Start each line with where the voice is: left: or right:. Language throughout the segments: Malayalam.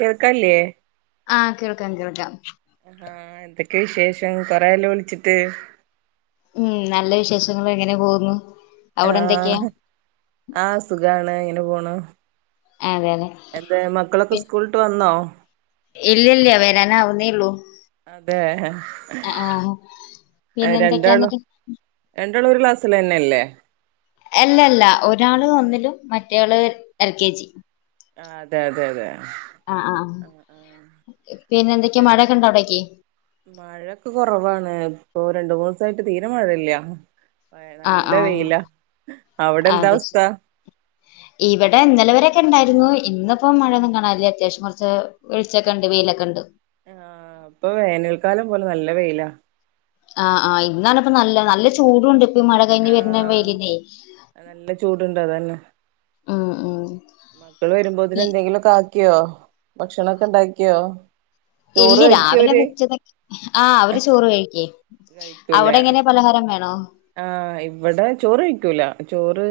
right: കേൾക്കാല്ല്യെ
left: ആഹ് കേൾക്കാം കേൾക്കാം
right: ആ എ. എന്തൊക്കെ വിശേഷം കൊറെയായൊല്ലോ വിളിച്ചിട്ട്
left: ഉം നല്ല വിശേഷങ്ങള് അങ്ങനെ പോകുന്നു
right: ആ
left: അവിടെ എന്തൊക്കെയാ
right: ആ അ സുഖാണ് ങ്ങനെ പോണു
left: അതെ അതെ
right: എന്താ മക്കളൊക്കെ സ്കൂളിട്ട് വന്നോ
left: ഇല്ലല്ല വരാന ആവുന്നേള്ളൂ
right: അതെ
left: അ ആ
right: രണ്ടാളും രണ്ടാളും ഒരു ക്ലാസ്സിലെന്നല്ലേ
left: അല്ല അല്ല ഒരാള് ഒന്നിലും മറ്റാള് എൽ കെ ജി
right: ആ അതെ അതെ അതെ
left: ആ ആ
right: ആഹ് ആഹ്
left: പിന്നെ എന്തൊക്കെയാ
right: രണ്ട്
left: മഴക്കെണ്ടോ അവിടക്ക്
right: ഓ രണ്ടു മൂന്ന് ദിവസായിട്ട് തീരെ മഴയില്ല ആ
left: ആഹ്
right: നല്ല
left: ആഹ്
right: വെയില അവിടെന്താ
left: അതെ
right: അവസ്ഥ
left: ശരി. ഇവിടെ ഇന്നലെ വരൊക്കെ ഉണ്ടായി രുന്നു ഇന്നിപ്പോം മഴയൊന്നും കാണാില്ലേ അത്യാവശ്യം കുറച്ച് വെളിച്മൊക്കെ ഉണ്ട് വെയിലൊക്കെ ഉണ്ട്
right: ആ അപ്പൊ വേനൽക്കാലം പോലെ നല്ല വെയിലാ
left: ആഹ് ആ് ഇന്നാന ഇപ്പ നല്ല നല്ല ചൂടുണ്ട് ഈ മഴ കഴിഞ്ഞ് വരുന്ന
right: ആഹ
left: വെയിലിനെ
right: നല്ല ചൂടുണ്ടോ അതന്നെ
left: ഉം ഉം
right: മക്കള് വരുമ്പോതിന് എന്തെങ്കിലും കാ ഭക്ഷണൊക്കെ ഉണ്ടാക്കിയോ ചോറ്
left: ഇല്ലില്ല
right: കഴിക്കോ
left: രാവിലെ
right: അവര്
left: വെച്ചതെ ആഹ് അവര് ചോറ് കഴിക്കേ
right: കഴിക്കൂല
left: അവിടെ എങ്ങനെ പലഹാരം വേണോ
right: ആഹ് ഇവിടെ ചോറ് കഴിക്കൂല ചോറ്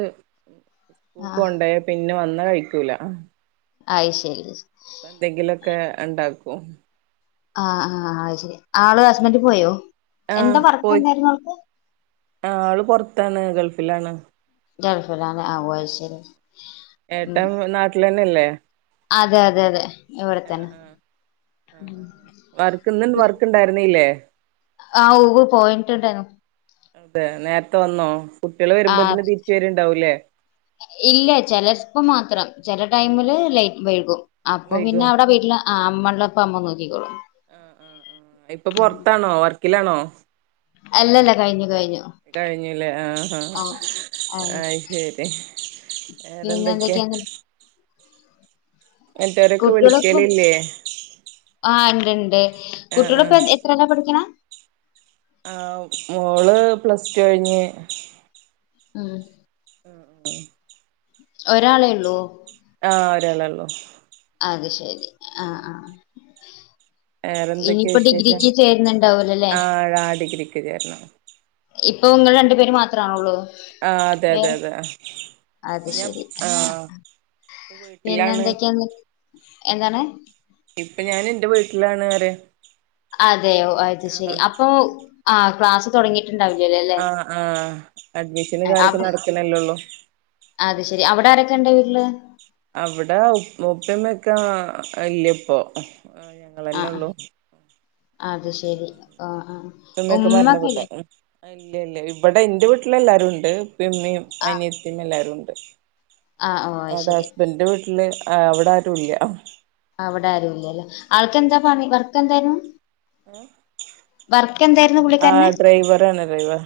left: ആ
right: സ്കൂൾക്ക കൊണ്ട പിന്നെ വന്ന് കഴിക്കൂല
left: അയി ശരി
right: അപ്പൊ എന്തെങ്കിലൊക്കെ ഉണ്ടാക്കോ
left: ആഹ് ആഹ് അ ശരി ആള് ഹസ്ബന്റ് പോയോ എന്താ വർക്ക്‌ എന്തായിരുന്നു അവൾക്ക്
right: ആ അവള് പുറത്താണ് ഗൾഫിലാണ് ഏട്ടൻ
left: [unintelligible]
right: നാട്ടിലന്നെല്ലേ
left: അതെ അതെ അതെ ഇവിടെ
right: ആ
left: തന്നെ
right: ആ ആ വർക്ക് ഇന്ന വർക്ക് ഇണ്ടായിരുന്നല്ലേ
left: ആ ഊവ് പോയിട്ടുണ്ടന്ന
right: അതെ നേരത്തെ വന്നോ കുട്ടികള്
left: ആഹ
right: വരുമ്പോത്തിന് തിരിച്ച് വരുണ്ടാവൂലേ
left: ഇല്ല ചിലപ്പം മാത്രം ചെില ടൈമില് ലൈറ്റ് വഴിക്കും അപ്പം
right: വൈകോ
left: പിന്നെ അവിടെ വീട്ടില് അമ്മള്ളപ്പ അമ്മ നോക്കിക്കോളും
right: ആ ആ ആ ഇപ്പൊ പുൊറത്താണോ വർക്കിലാണോ
left: അല്ല കഴിഞ്ഞു കഴിഞ്ഞു
right: ഇത കഴിഞ്ഞല്ലേ ആ
left: ആ
right: ആ ശരി വേറെന്തൊക്കെയ
left: കുട്ടികളൊക്കെ
right: വിളിക്കലില്ലേ
left: ണ്ട്
right: ആഹ്
left: കുട്ടിയടൊപ്പ എത്രല്ല പഠിക്കണ
right: ആഹ മോള് പ്ലസ് കഴിഞ്ഞ്
left: ആഹ
right: [unintelligible]
left: ഒരാളെ ഉള്ളൂ
right: ആഹ ഒരാളെ ഉള്ളു
left: അത് ശരി ആ ആഹ
right: വേറെന്തൊക്കെയാ
left: ഇനിയിപ്പോ
right: വിശേഷം
left: ഡിഗ്രിക്ക് ചേരുന്നുണ്ടാവലല്ലേ
right: ആഹ് ആഹ് ഡിഗ്രിക്ക് ചേരണം
left: ഇപ്പൊ നിങ്ങൾ രണ്ടു പേര് മാത്രമാണള്ളൂ
right: ആഹ് അതെ
left: വേ
right: അതെ അതെ
left: അത്
right: ഞാൻ
left: ശരി
right: ആഹ്
left: ആഹ പിന്നെ
right: വീട്ടിലാണ്
left: എന്തൊക്കെയാ എന്താണ്
right: ഇപ്പൊ ഞാൻ എൻറെ വീട്ടിലാണ് ആരെ
left: അതെയോ അത്ശരി അപ്പൊ ആ ക്ലാസ്സ് തുടങ്ങി
right: ആഹ് ആഹ അഡ്മിഷൻ കാര്ക്കെ
left: അവിടെ
right: നടക്കണല്ലോള്ളു.
left: അത് ശരി, അവിടെ ആരൊക്കെ ഉണ്ട് വീട്ടില്
right: അവിടെ ഉപ്പമ്മൊക്കെ ഇല്ലപ്പൊ ആ
left: ആഹ്
right: ഞങ്ങളെന്നെ
left: ആഹ്
right: ഉള്ളൂ.
left: അത്
right: ക്കെ
left: ശരി ആഹ് ആഹ്
right: പ്പമ്മയെക്കെ
left: ഉമ്മ
right: മരണ
left: ഒക്കെ
right: പ്പെട്ട
left: ഇല്ലേ
right: ക്ണ്. ഇല്ല ഇല്ല ഇവിടെ എന്റെ വീട്ടിലെല്ലാരും ഉണ്ട്. പ്പമ്മയും അനിയത്തിയും എല്ലാരുംണ്ട്.
left: ആഹ് ഓ അത്
right: അവിടെ
left: ശരി
right: ഹസ്ബന്റിന്റെ വീട്ടില് അവിടെ ആരുല്ല.
left: അവിടെ ആരുല്ലല്ലേ? ആൾക്കെന്താ പണി വർക്കെന്തായിരുന്നു. എന്തായിരുന്നു
right: ആ ഡ്രൈവർന്നെ ഡ്രൈവർ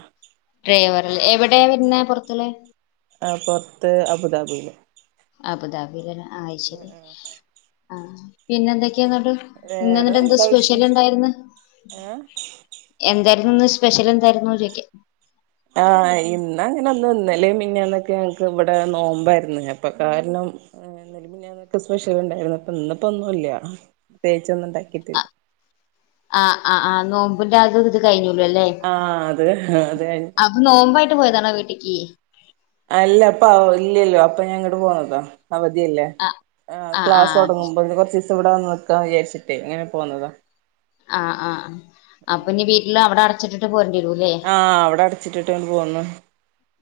left: ഡ്രൈവറല്ലെ എവിടെയ വരുന്ന പൊർത്തല്.
right: ആ പൊറത്ത് അബുദാബിയില്
left: അബുദാബില്ലല്ലേ അയ് ശരി ആഹ പിന്നെ എന്തൊക്കെയാന്നിട്ട് ഇന്നന്താ
right: വേറെ
left: ന്നിട്ട് എന്തോ
right: നല്ല
left: സ്പെഷ്യൽ
right: വിശേഷം
left: ഉണ്ടായിന
right: ഏഹ്
left: എന്ത ന്ന് സ്പെഷ്യൽ എന്തായിരുന്നേ ചേയ്ക്കാ.
right: ആഹ് ഇന്ന് അങ്ങനെ ഒന്ന്ല്ല ഇന്ന മിനഞ്ഞാന്നൊക്കെ ഞങ്ങക്ക് ഇവിടെ നോമ്പായിരുന്നുപ്പൊ കാരണം നെലമിഞ്ഞാനൊക്കെ സ്പെഷ്യൽ ഉണ്ടായിരുന്നു. അപ്പോ ഇന്നപ്പോ ഒന്നുല്ല. ത്യച്ചൊന്നും ഉണ്ടാക്കിട്ടില്ല.
left: ആ് ആ ആ് നോമ്പിന്റെ അത് ഇത് കഴിഞ്ഞു. ലെല്ലേ
right: ആഹ് അത് അത് കഴിഞ്ഞ്
left: അപ്പൊ നോമ്പായിട്ട് പോയതാണോ വീട്ടക്ക്?
right: അല്ല അപ്പ അവ്ഇല്ലല്ലോ അപ്പൊ ഞാ ഇങ്ങോട്ട് പോന്നതാ. അവധിയല്ലേ
left: ആ ആ ആ
right: ആക്ലാസ് തുടങ്ങുമ്പോ ഇനി കുറച്ച് സ് ഇവിടെന്ന് നിക്കാ വിചാരിച്ചിട്ടേ ഇങ്ങനെ പോന്നതാ.
left: ആഹ് ആ ആ അപ്പൊ ഇനി വീട്ടില് അവിടെ അടച്ചിട്ടിട്ട് പോര
right: ആഹ അവിടെ അടച്ചിട്ടിട്ട്ന് പോന്നു.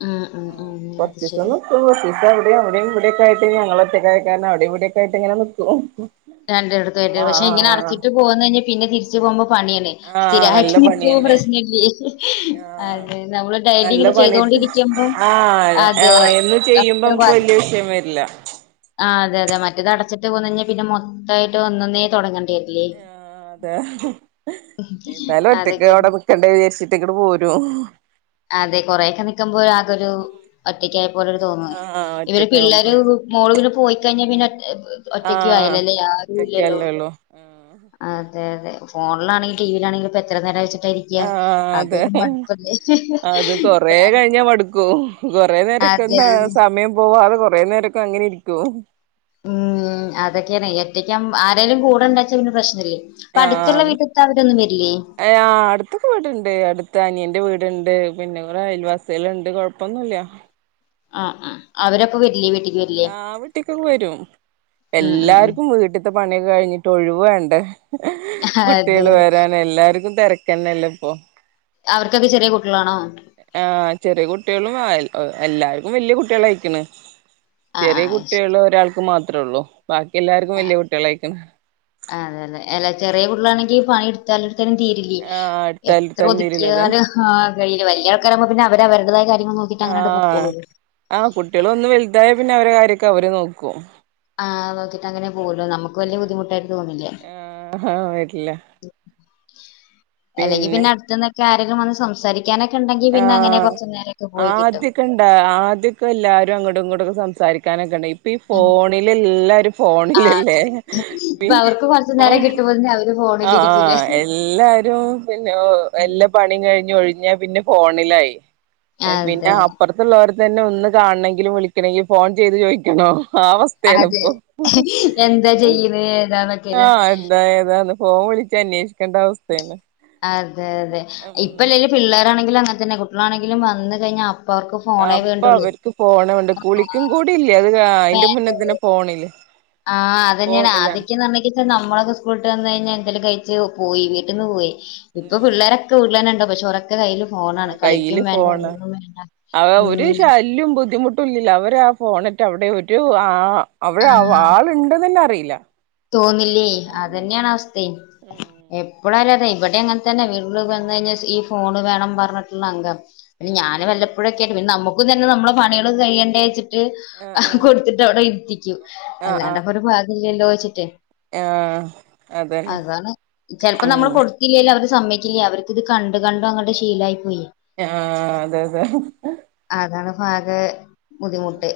left: ഉം ഉം
right: ആ
left: ഉം അത്
right: കൊർച്ചിസം
left: ശരി
right: നിക്കുംകൊർച്ചീസം അവിടെയും അവിടെയും ഇവിടെക്കയി ഞങ്ങൾ ഒറ്റകഴക്കാരണം അവിടെ ഇവിടെക്കെ ആയി്ട്ട്ഇങ്ങനെ നിൽക്കും.
left: രണ്ട അടത്തയിട്ട് പക്ഷെങ്ങനെടച്ചിട്ട് പോകന്ന് കഴിഞ്ഞാൽ പിന്നെ തിരിച്ച് പോകുമ്പോ പണിയല്ലെ
right: ആഹ് നല്ല
left: സ്ഥിരയിട്ട്
right: പണിയന്നെ
left: നിക്കുമ്പോപ്രശ്നേല്ലേയ്
right: ആഹ്
left: അതെ നമ്മൾ
right: നല്ല
left: ഡയിലിങ്ങനെ ചെയ്തോ
right: പണിട്ട്
left: രിക്കുമ്പോ
right: ആഹ് ആഹ് എന്ന് ചെയ്യുമ്പോ
left: അതേഅത്ര
right: നമുക്ക്
left: വാദി
right: വല്യ വിഷയം വരില്ല
left: ആ അതെ അതെ മറ്റേത് അടച്ചിട്ട് പോന്നഞ്ഞാ പിന്നെ മൊത്തായിട്ട് ഒന്നന്നേ തുടങ്ങണ്ടേരില്ലേ.
right: ആഹ് അതെ എന്നാലും ഒറ്റക്ക്
left: അതൊക്കെ
right: അവിടെ നിക്കണ്ട വിചാരിച്ചിട്ട് ഇങ്ങ് പോരും.
left: അതെ കൊറെയൊക്കെ നിക്കുമ്പോ ആകൊരു ഒറ്റക്കായ പോലൊരു തോന്നയ്
right: ആഹ്
left: ഇവര് പിള്ളേർ
right: ഒറ്റക്കാവുമ്പോ
left: മോള് പോയിക്കഴിഞ്ഞാ പിന്നെ ഒറ്റക്ക
right: ആഹ്
left: ആയല്ലല്ലേ ആരു ഇല്ലല്ലോ?
right: ഒറ്റക്കല്ലേള്ളൂ ആഹ്
left: അതെ അതെ ഫോണിലാണങ്കിൽ ടിവിയിലാണങ്കിലും ഇപ്പോ എത്ര നേരം വെച്ചി
right: ആഹ അതെ അത് കൊറ കഴിഞ്ഞ മടുക്കൂ കൊറേ നേരം
left: അതെ
right: രിക്ക്ന്നാ സമയം പോവാതെ കുറേ നേരൊക്കെ അങ്ങനെ ഇരിക്കും.
left: ഉം അതൊക്കെയാണ് ഏറ്റയ്ക്ക ആരോലും കൂടെ ഉണ്ടച്ച പിന്നെ പ്രശ്നല്ല.
right: ആ അടുത്തൊക്കെ വീടുണ്ട്. അടുത്ത അനിയന്റെ വീട് ണ്ട് പിന്നെ അയൽവാസികളുണ്ട് കൊഴപ്പൊന്നുംല്ല.
left: ആഹ ആ അവരപ്പൊ വരില്ലെ
right: ആ വീട്ടിക്കൊക്കെ വരും.
left: ഉം ഉം ഉം
right: എല്ലാർക്കും വീട്ടത്തെ പണിയൊക്കെ കഴിഞ്ഞിട്ട് ഒഴിവേണ്ടേ കുട്ടികൾ
left: അതെ
right: വരാന എല്ലർക്കും തിരക്കന്നല്ലോ ഇപ്പൊ
left: അവർക്കൊക്കെ ചെറിയ കുട്ട
right: ആഹ ചെറിയ കുട്ടികളും എല്ലാർക്കും വല്യകുട്ടികളയിക്കണ്.
left: ആഹ്
right: ചെറിയ
left: ആഹ്
right: കുട്ടിയുള്ള ഒരാൾക്ക് മാത്രേ ഉള്ളൂ. ബാക്കി എല്ലാർക്കും വല്യ കുട്ടികളായിക്കണ്.
left: റ്റൊക്കാണെങ്കിൽ പണി എടുത്താലും തീരില്ല്യെ
right: ആ
left: എത്ര
right: അടുത്തടുത്തന്നെ വീടിള്ളത്
left: ഒതുക്കിയാലും ആ കയ്യില വല്ല്യാൾക്കാരാവുമ്പോ പിന്നെ അവര് അവര്ടെതായ കാ
right: ആഹ് ആ കുട്ട്യോളൊന്ന് വെൽതായ പിന്നെ അവരെ കാര്യൊക്കെ അവര് നോക്കും.
left: ആഹ് നോക്കിട്ട് അങ്ങനെ പോവല്ലോ നമുക്ക്
right: ഹ
left: വലിയ ബുദ്ധിമുട്ടായിട്ട് തോന്നില്ല
right: ഹ ആഹ് ഹ വര്ല്ല
left: എല്ലെങ്കി പിന്നെ അട്ത്ത്ന്നൊക്കെ ആരെലും വന്ന് സംസാരി
right: ആഹ്
left: കിട്ടും
right: ആദ്യൊക്കെ ഇണ്ടാ ആദ്യക്കെ എല്ലാരും അങ്ങടും ഇങ്ങടും സം സാരിക്കാനൊക്കെണ്ടെ പ്പീ ഫോണിലെല്ലാരും
left: ആഹ്
right: ഫോണിലെല്ലേഹ
left: ഇപ്പൊ അവർക്ക് കുറച്ചു
right: ഹ
left: നേരം കിട്ടുമ്പോത്തിന് അവര് ഫോണിലിരിക്കൂലേ
right: ആഹ് എല്ലാരും പിന്നെ എല്ലാ പണിയും കഴിഞ്ഞൊഴി പിന്നെ ഫോണിലായി പിന്നെ
left: അതെ
right: അപ്പറ്ത്തുപ്പർ തന്നെ ഒന്ന് കാണെങ്കിലും വിളിക്കണെങ്കിൽ ഫോൺ ചെയ്ത് ചോദിക്കണോ? ആ അവസ്‌തെണ്
left: അതെ
right: ഇപ്പൊ
left: എന്താ ചെയ്യണ് ഏതാന്നൊക്കെല്ലേ
right: ആഹ് എന്താ ഏതാണ് ഫോൺ വിളിച്ചന്വേഷിക്കണ്ട അവസ്തേണ്.
left: അതെ അതെ ഇപ്പല്ലെല് പിള്ളേരാണെങ്കിലും അങ്ങൻത്തന്നെ കുട്ട്യാളാണെങ്കിലും വന്ന് കഴിഞ്ഞാ അപ്പ അവർക്ക് ഫോണേ
right: അപ്പൊ
left: വേണ്ടുള്ളൂ
right: അവർക്ക് ഫോൺ വേണ്ടെ
left: ആഹ്
right: കുളിക്കും കൂടി ഇല്ല അത് അയിന്റെ മുന്നേ
left: വേണ്ടേ
right: തന്നെ ഫോണില്
left: ആഹ് അതെന്നെണ്
right: ഫോണിലാണ്
left: ആദ്യൊക്കെ പറഞ്ഞേയ്ക്ച്ച നമ്മളൊക്കെ സ്കൂൾട്ട് വന്ന് കഴിഞ്ഞാൽ എന്തേലും കഴിച്ചു പോയി വീട്ടിന്ന് പോയി ഇപ്പൊ പിള്ളേരൊക്കെ വീട്ട്ലെന്നെ ണ്ട് പക്ഷെ കയ്ൽ ഫോണാണ് കളിക്കും വേണ്ട ഒന്നും വേണ്ട
right: അഹ് ഒരു
left: ഉം
right: ശല്യോം ബുദ്ധിമുട്ടുല്ലല്ലോ അവരാ പോണിട്ട് അവിടെ ഒരു ആ അവിടെ
left: ആഹ്
right: ആള്ണ്ടന്നെന്നെ അറിയില്ല.
left: തോന്നില്ലേ അതെന്യാണ് അവസ്‌ത്തെ എപ്പലാരറേ ഇവിടെ അങ്ങ തെന്നെ വീട്ടില് വന്ന് കഴിഞ്ഞാൽ ഈ ഫോണ് വേണംന്ന് പറഞ്ഞിട്ട്ള്ള അംഗാണ് പിന്നെ ഞാന് വല്ലപ്പോഴൊക്കെ ട്ടോ ഇവൽക്ക് ഫോ ക്കും തെന്നെ നമ്മളെ പണികളൊക്കെ കയ്യണ്ടെച്ചിട്ട്
right: ആ
left: കൊടുത്തിട്ട് അവിടെ ഇര്ത്തി
right: ആ ആ ആ
left: അല്ലാണ്ടെപ്പോ ഒരു [unintelligible] ച്ട്ടേ
right: ആ അതന്നെ
left: അതാണ് ചെലപ്പോ
right: ഉം
left: നമ്മള് കൊടുതില്ലെലും അവര് സമ്മയ്ക്കില്ല അവർക്കിത് കണ്ട് കണ്ടങ്ങട് ശീലായിപ്പോയി.
right: ആ അതെ അതെ
left: അതാണിപ്പാകെ
right: ഉം
left: ബുദ്ധിമുട്ട്.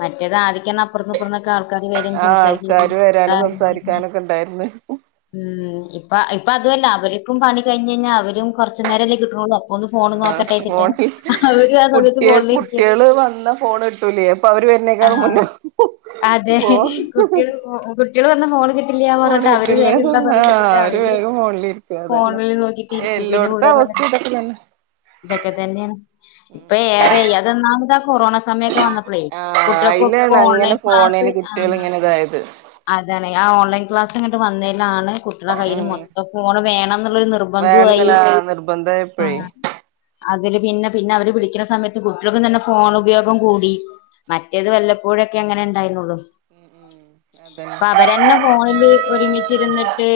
left: മറ്റേത് ആദിക്കെന്നെ അപ്പർന്നിപ്പർന്നൊ ആൾക്കാര് വരും
right: ആ
left: സംസാരിക്കും
right: ആൾക്കാര്
left: ചെയ്യുംബ ആ
right: വരാനും സംസാരിക്കാനൊക്കെ ഉണ്ടായിരുന്നു
left: ഉം പ്പ ഇപ്പ അതുവല്ല അവർക്കും പണി കഴിഞ്ഞയിഞ്ഞ അവരും കൊറച് നേരെല്ലേ കിട്ടണു ഒന്ന് ഫോൺ നോക്കട്ടെച്ചിട്ട് അവരും ആ സമയത്ത്
right: കുട്ട്യേ
left: ഫോണിലിരിക്കരുത്
right: കുട്ട്യേള് വന്ന ഫോൺ കിട്ടൂലേ അപ്പൊ അവര് വര്ണെക്കാളും
left: ആഹ്
right: മുന്നെ
left: അതെ ഹ ഹകുട്ട്യേൾ പ്പൊ കുട്ട്യേൾ പ
right: ഫോണ് കിട്ടില്ല ആഹ് അവര് വേഗം ഫോണിലിരിക്കും അതന്നെ
left: ഫോണിൽ നോക്കിട്ട് ഇരിക്കും പിന്നെ
right: എല്ലോട്ത്തും
left: പിള്ളേര്
right: അവ
left: വന്നിട്ട്
right: ഇതൊക്കതന്നെ
left: ഇതൊക്കെ തെന്നെണ് ഇപ്പ ഏറെ അതൊന്നാമത് ആ കൊറോണ സമയ വന്നപ്പളെ
right: ആഹ്
left: കുട്ട്യേൾക്കൊക്കെ
right: അയിലാണ്
left: ഓൺലൈൻ
right: അങ്ങനെ
left: ക്ലാസ്
right: ഫോണിന് കുട്ടികൾ
left: ആഹ്
right: ഇങ്ങനെ ഇതായത്
left: അതെ ലെ ആ ഓൺലൈൻ ക്ലാസ് ഇങ്ങട് വന്നേലാണ് കുട്ട്യേളെ കയ്യിൽ
right: ഉം
left: മൊത്തം ഫോണ് വേണംന്നുള്ളൊരു നിർബന്തോവായി
right: വേണന്നില്ല നിർബന്ധമായപ്പോഴേ
left: ആഹ് അതില് പിന്നെ പിന്നെ അവര് വിളിക്ക്ണെ സമയത്ത് കുട്ട്യോൾക്കും തന്നെ ഫോൺ ഉപയോഗം കൂടി മറ്റേത് വല്ലപ്പോഴൊക്കെങ്ങനെ ഇണ്ടായിരുന്നുള്ളു
right: ഉം ഉം അതന്നെ
left: പ്പവരന്നെ ഫോണില് ഒരുമിച്ചിര്ന്ന്ട്ട്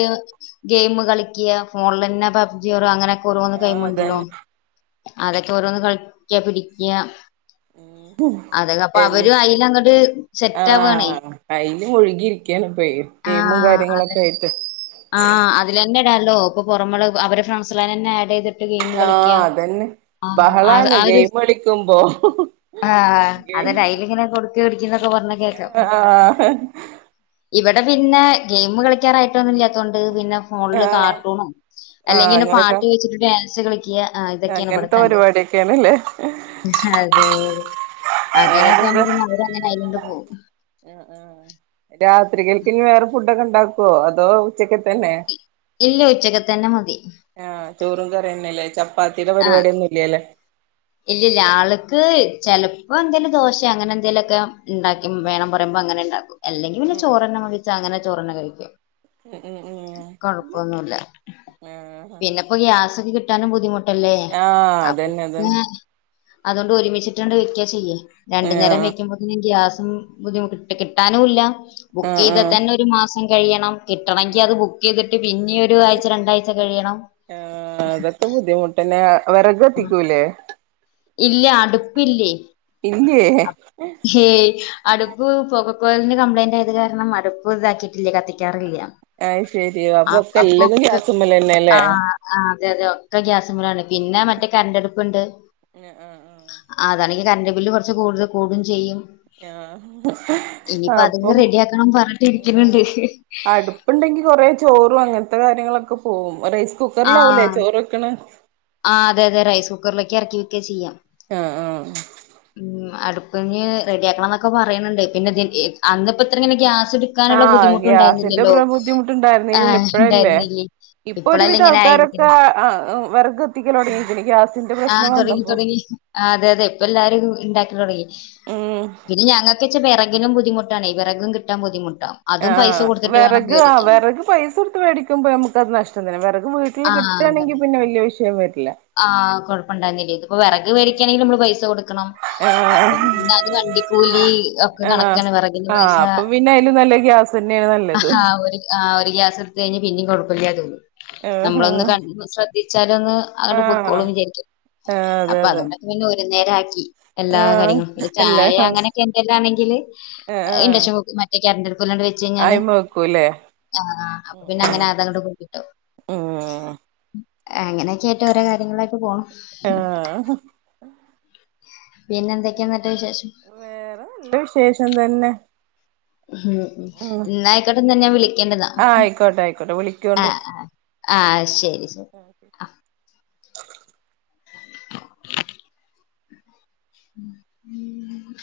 left: ഗെയിം കളിക്ക്യ ഫോണിലെന്നെ പബ്ജിയോർ അങ്ങനെക്കെ ഓരോന്ന്
right: ആഹ്
left: ഗെയിമ് ണ്ടല്ലോ
right: അതന്നെ
left: അതൊക്കെ ഓരോന്ന് കളിക്ക്യ പിടിക്ക്യ
right: ഉം
left: അതെ അപ്പൊ
right: എ
left: അവരും അയിലങ്ങട് സെറ്റാവാണേ...
right: ആഹ് അയില് മുഴുകിയിരിക്കയാണ് ഇപ്പേ ഗെയിമും
left: ആഹ്
right: കാര്യങ്ങളൊക്കെ
left: അതെന്നെ
right: ആയിട്ട്
left: ആഹ് അതിലന്നെ ഇടാല്ലോ പ്പൊ പുറമള്ളെ അവരെ ഫ്രണ്ട്സാളെന്നെ ആഡ് ചെയ്ത് ട്ട് ഗെയിം കളിക്ക്യ
right: ആഹ് അതന്നെ
left: ആഹ്
right: ബഹളാണ്
left: ആ ഒരു
right: ഗെയിം കളിക്കുമ്പോ
left: ആഹ്
right: ഗെ
left: അതന്നെ അയ്ലിങ്ങനെ കൊട്ക്കി കൊടിക്കിന്നൊക്കെ പറേണെ കേക്കാം
right: ആഹ്
left: ഇവിടെ പിന്നെ ഗെയിം കളിക്കാറായിട്ടൊന്നുല്ലാത്തോണ്ട് പിന്നെ ഫോണിൽ
right: ആഹ്
left: കാർട്ടൂണോ
right: ആഹ്
left: അല്ലെങ്കിൽ പിന്നെ
right: അങ്ങനൊക്കെ
left: പാട്ട് വെച്ചിട്ട് ഡാൻസ് കളി ക്ക്യ ആ ഇതൊക്കെണ്
right: അങ്ങനത്തെ
left: ഇവിടത്തെ അംഗം
right: പരിപാടിയൊക്കെയാണല്ലേ
left: അതെെ അങ്ങനൊക്കെ ആുമ്പോ അടെ അങ്ങനെ ആയതോണ്ട് പോകും
right: ഉ ഉ രാത്രികൾക്ക് ഇനി വേറെ ഫുഡൊക്കെ ഇണ്ടാക്കുവോ അതോ ഉച്ചക്ക തന്നെ
left: ഇല്ല ഉച്ചക്ക തന്നെ മതി
right: ആഹ് ചോറും കറയുന്നല്ലേ ചപ്പാത്തിയുടെ പരിപാടിൊന്നും ഇല്ല അല്ലേ
left: ഇല്ലല്ല ആള്ക്ക് ചെിലപ്പോ എന്തെങ്കിലും ദോശ അങ്ങനെ എന്തേലുംൊക്കെ ഉണ്ടാക്കി വേണം പറയുമ്പോ അങ്ങെ ഉണ്ടും അല്ലെങ്ക വല
right: ഉം
left: ചോെണ്ണെ വിച്ച അങ്ങെ ചോെണ്ണ കഴിക്കും
right: ഉം ഉം ഉം
left: കുഴപ്പൊന്നുംല്ല
right: ആഹ്
left: പിന്നെപ്പോൊ ഗ്യാസൊക്കെ കിട്ട കിാനും ബുദ്ധിമുട്ടല്ലേ
right: ആഹ്
left: അപ്പൊ
right: അതന്നെ അതന്നെ
left: അതുകൊണ്ട് ഒരുമിച്ചിട്ടണ്ട് വെക്ക ചെയ്യേ രണ്ടു നേരം
right: ആഹ്
left: വെക്കുമ്പോന്ന ഗ്യാ ബുദ്ധിമുട്ട് കിട്ടാനുംല്ല ബുക്ക്
right: ആഹ്
left: ചെയ്താൽ
right: ആഹ്
left: തന്നെ ഒരു മാസം കഴിയണം
right: ഉം
left: കിട്ടണമെങ്കി അത് ബുക്ക് ചെയ്തിട്ട് പിന്നെ ഒരു ആഴ്ച രണ്ടാഴ്ച കഴിയണം
right: ആ അതൊക്കെ ബുദ്ധിമുട്ടന്നെ വിറക്ക്ത്തിക്കൂലേ
left: ഇല്ല അടുപ്പില്ലേയ്
right: ഇല്ലേ
left: അടുപ്പ് പുക പുകലിന് കംപ്ലയിന് ആയ കാരണം മടുപ്പ് ഇതാക്കയിട്ടില്ല കത്തിക്കാറില്ല
right: അയ് ശരി
left: ആ
right: ഒക്കെ
left: അപ്പൊ
right: എല്ലതും ഗ്യാസുമ്മലന്നെല്ലേ
left: ആഹ ആ അതെ അതെ ഒക്കെ ഗ്യാസ് മേലാണ് പിന്നെ മറ്റേ കറണ്ടടുപ്പുണ്ട്
right: ഉം ആഹ് ആഹ്
left: കറന്റ് ബില്ല് കുറച്ച് കൂടുതൽ കൂടും ചെയ്യും
right: ആഹ്
left: ഇനിപ്പോ അതെ
right: അപ്പം
left: റെഡി ആക്കണം പറഞ്ഞട്ട് ഇരിക്കുന്നുണ്ട്
right: കൊറെ ചോറും അങ്ങനത്തെ കാര്യങ്ങളൊക്കെ പോകും റൈസ് കുക്കറിലാവലേ ചോറൊക്കണ്
left: ആഹ് അതെതെ റൈസ് കുക്കറിലൊക്കെ ഇറക്കി വെക്ക ചെയ്യാം
right: ആഹ് ആ
left: അടുപ്പഞ്ഞ് റെഡിയ ആക്കണം എന്നൊക്കെ പറയുന്നുണ്ട് പിന്നെ അന്നപ്പോ ഇത്രങ്ങയാ എടുക്കാനുള്ള
right: ആഹ്
left: ബുദ്ധിമുട്ട്
right: ഗ്യാസിന്റെ
left: ഉണ്ടായിരുന്നില്ലല്ലോ
right: പ്ര
left: ആ
right: ബുദ്ധിമുട്ടുണ്ടായിരുന്നില്ലല്ലോ ഇപ്പഴല്ലേ
left: ഉണ്ടായിരുന്നില്ലേ
right: ഇപ്പൊ
left: ഇപ്പളല്ലേ
right: ഒരുവിധം
left: ഇങ്ങനെ
right: ആൾക്കാരൊക്കെ
left: ആയിരിക്കുന്നത്
right: ആ വിറക് എത്തിക്കലുടെങ്കിൽ എനിക്ക്
left: ആഹ് തുടങ്ങി തുടങ്ങി അതെ അതെ ഇപ്പ എല്ലാരും ഉണ്ടാക്കി തുടങ്ങി
right: ഉം
left: പിന്ന ഞങ്ങൾക്ക് വിറകും ബുദ്ധിമുട്ടണ വിറകും കിാൻ ബുദ്ധിമു്
right: ആ വിറക് ആ് വിറക് പൈസ എടുത്ത് മേടിക്കുമ്പോ നമുക്ക് അത് നഷ്ടം തന്നെ വിറക് വീട്ടിൽ കിട്ട ണെങ്ക പിന്നെ വലിയ വിഷയംരും
left: ആഹ കൊഴപ്പംണ്ടായിന്നില്ല അപ്പൊ വിറക് പേടിക്കയാണെങ്കിൽ നമ്മള് പൈസ കൊടുക്കണം അപ്പൊ
right: ആഹ്
left: പിത് വണ്ട കൂലി ഒക്കെ
right: ആഹ്
left: കണക്ക
right: ആഹ് അപ്പൊ പിന്നെ അയിലും നല്ല ഗ്യാസ് തന്നെയാണ് നല്ലത്
left: ആ് ഒരു ഗ്യാസ് എടുത്ത കഴിഞ്ഞഞ് പിന്നേും കുഴപ്പമില്ല തോന്നും
right: ആഹ്
left: നമ്മളൊന്ന് ക ശ്രദ്ധിച്ചാല ഒന്ന് അങ്ങോട്ട്
right: ആഹ്
left: പൊക്കോളും വിചാരിക്കും
right: ആഹ് അതെ
left: അപ്പൊ
right: അതെ
left: അതുകൊണ്ടൊക്കെ പിന്നെ ഒരു നേരക്കി എല്ലാ
right: ആഹ്
left: കാര്യങ്ങളും
right: എല്ലാ
left: ചായ
right: ആഹ്
left: അങ്ങനെയൊക്കെ എന്തിലാണെങ്കില്
right: ആഹ്
left: ഇച്ചക്ക് മറ്റൊക്കെ ല്ലണ്ട് വെച്ച് കഴിഞ്ഞാല്
right: അയിമ വെക്കൂല്ലേ
left: ആഹ ആ അപ്പൊ
right: ഉം
left: പിന്നെ അങ്ങനെ
right: ഉം
left: അതങ്ങോട്ട് കുട്ടട്ടോ
right: ഉം
left: അങ്ങനെയൊക്കൊയിട്ട് ഓരോ കാര്യങ്ങളൊക്കെ പോണം
right: ആഹ്
left: പിന്നെ എന്തൊക്കെയാ വിശേഷം
right: വേറെ നല്ല വിശേഷം തന്നെ
left: ഉം ഉം ഇന്ന ആയിക്കോട്ടെന്ന ഞാൻ വിളി ണ്ട
right: ആഹ് ആയിക്കോട്ടെ ആയിക്കോട്ടെ
left: ആ
right: വിളിക്കോണ്ടു
left: ആഹ് ശരി ശരി ആ ഉം ഉം ഉം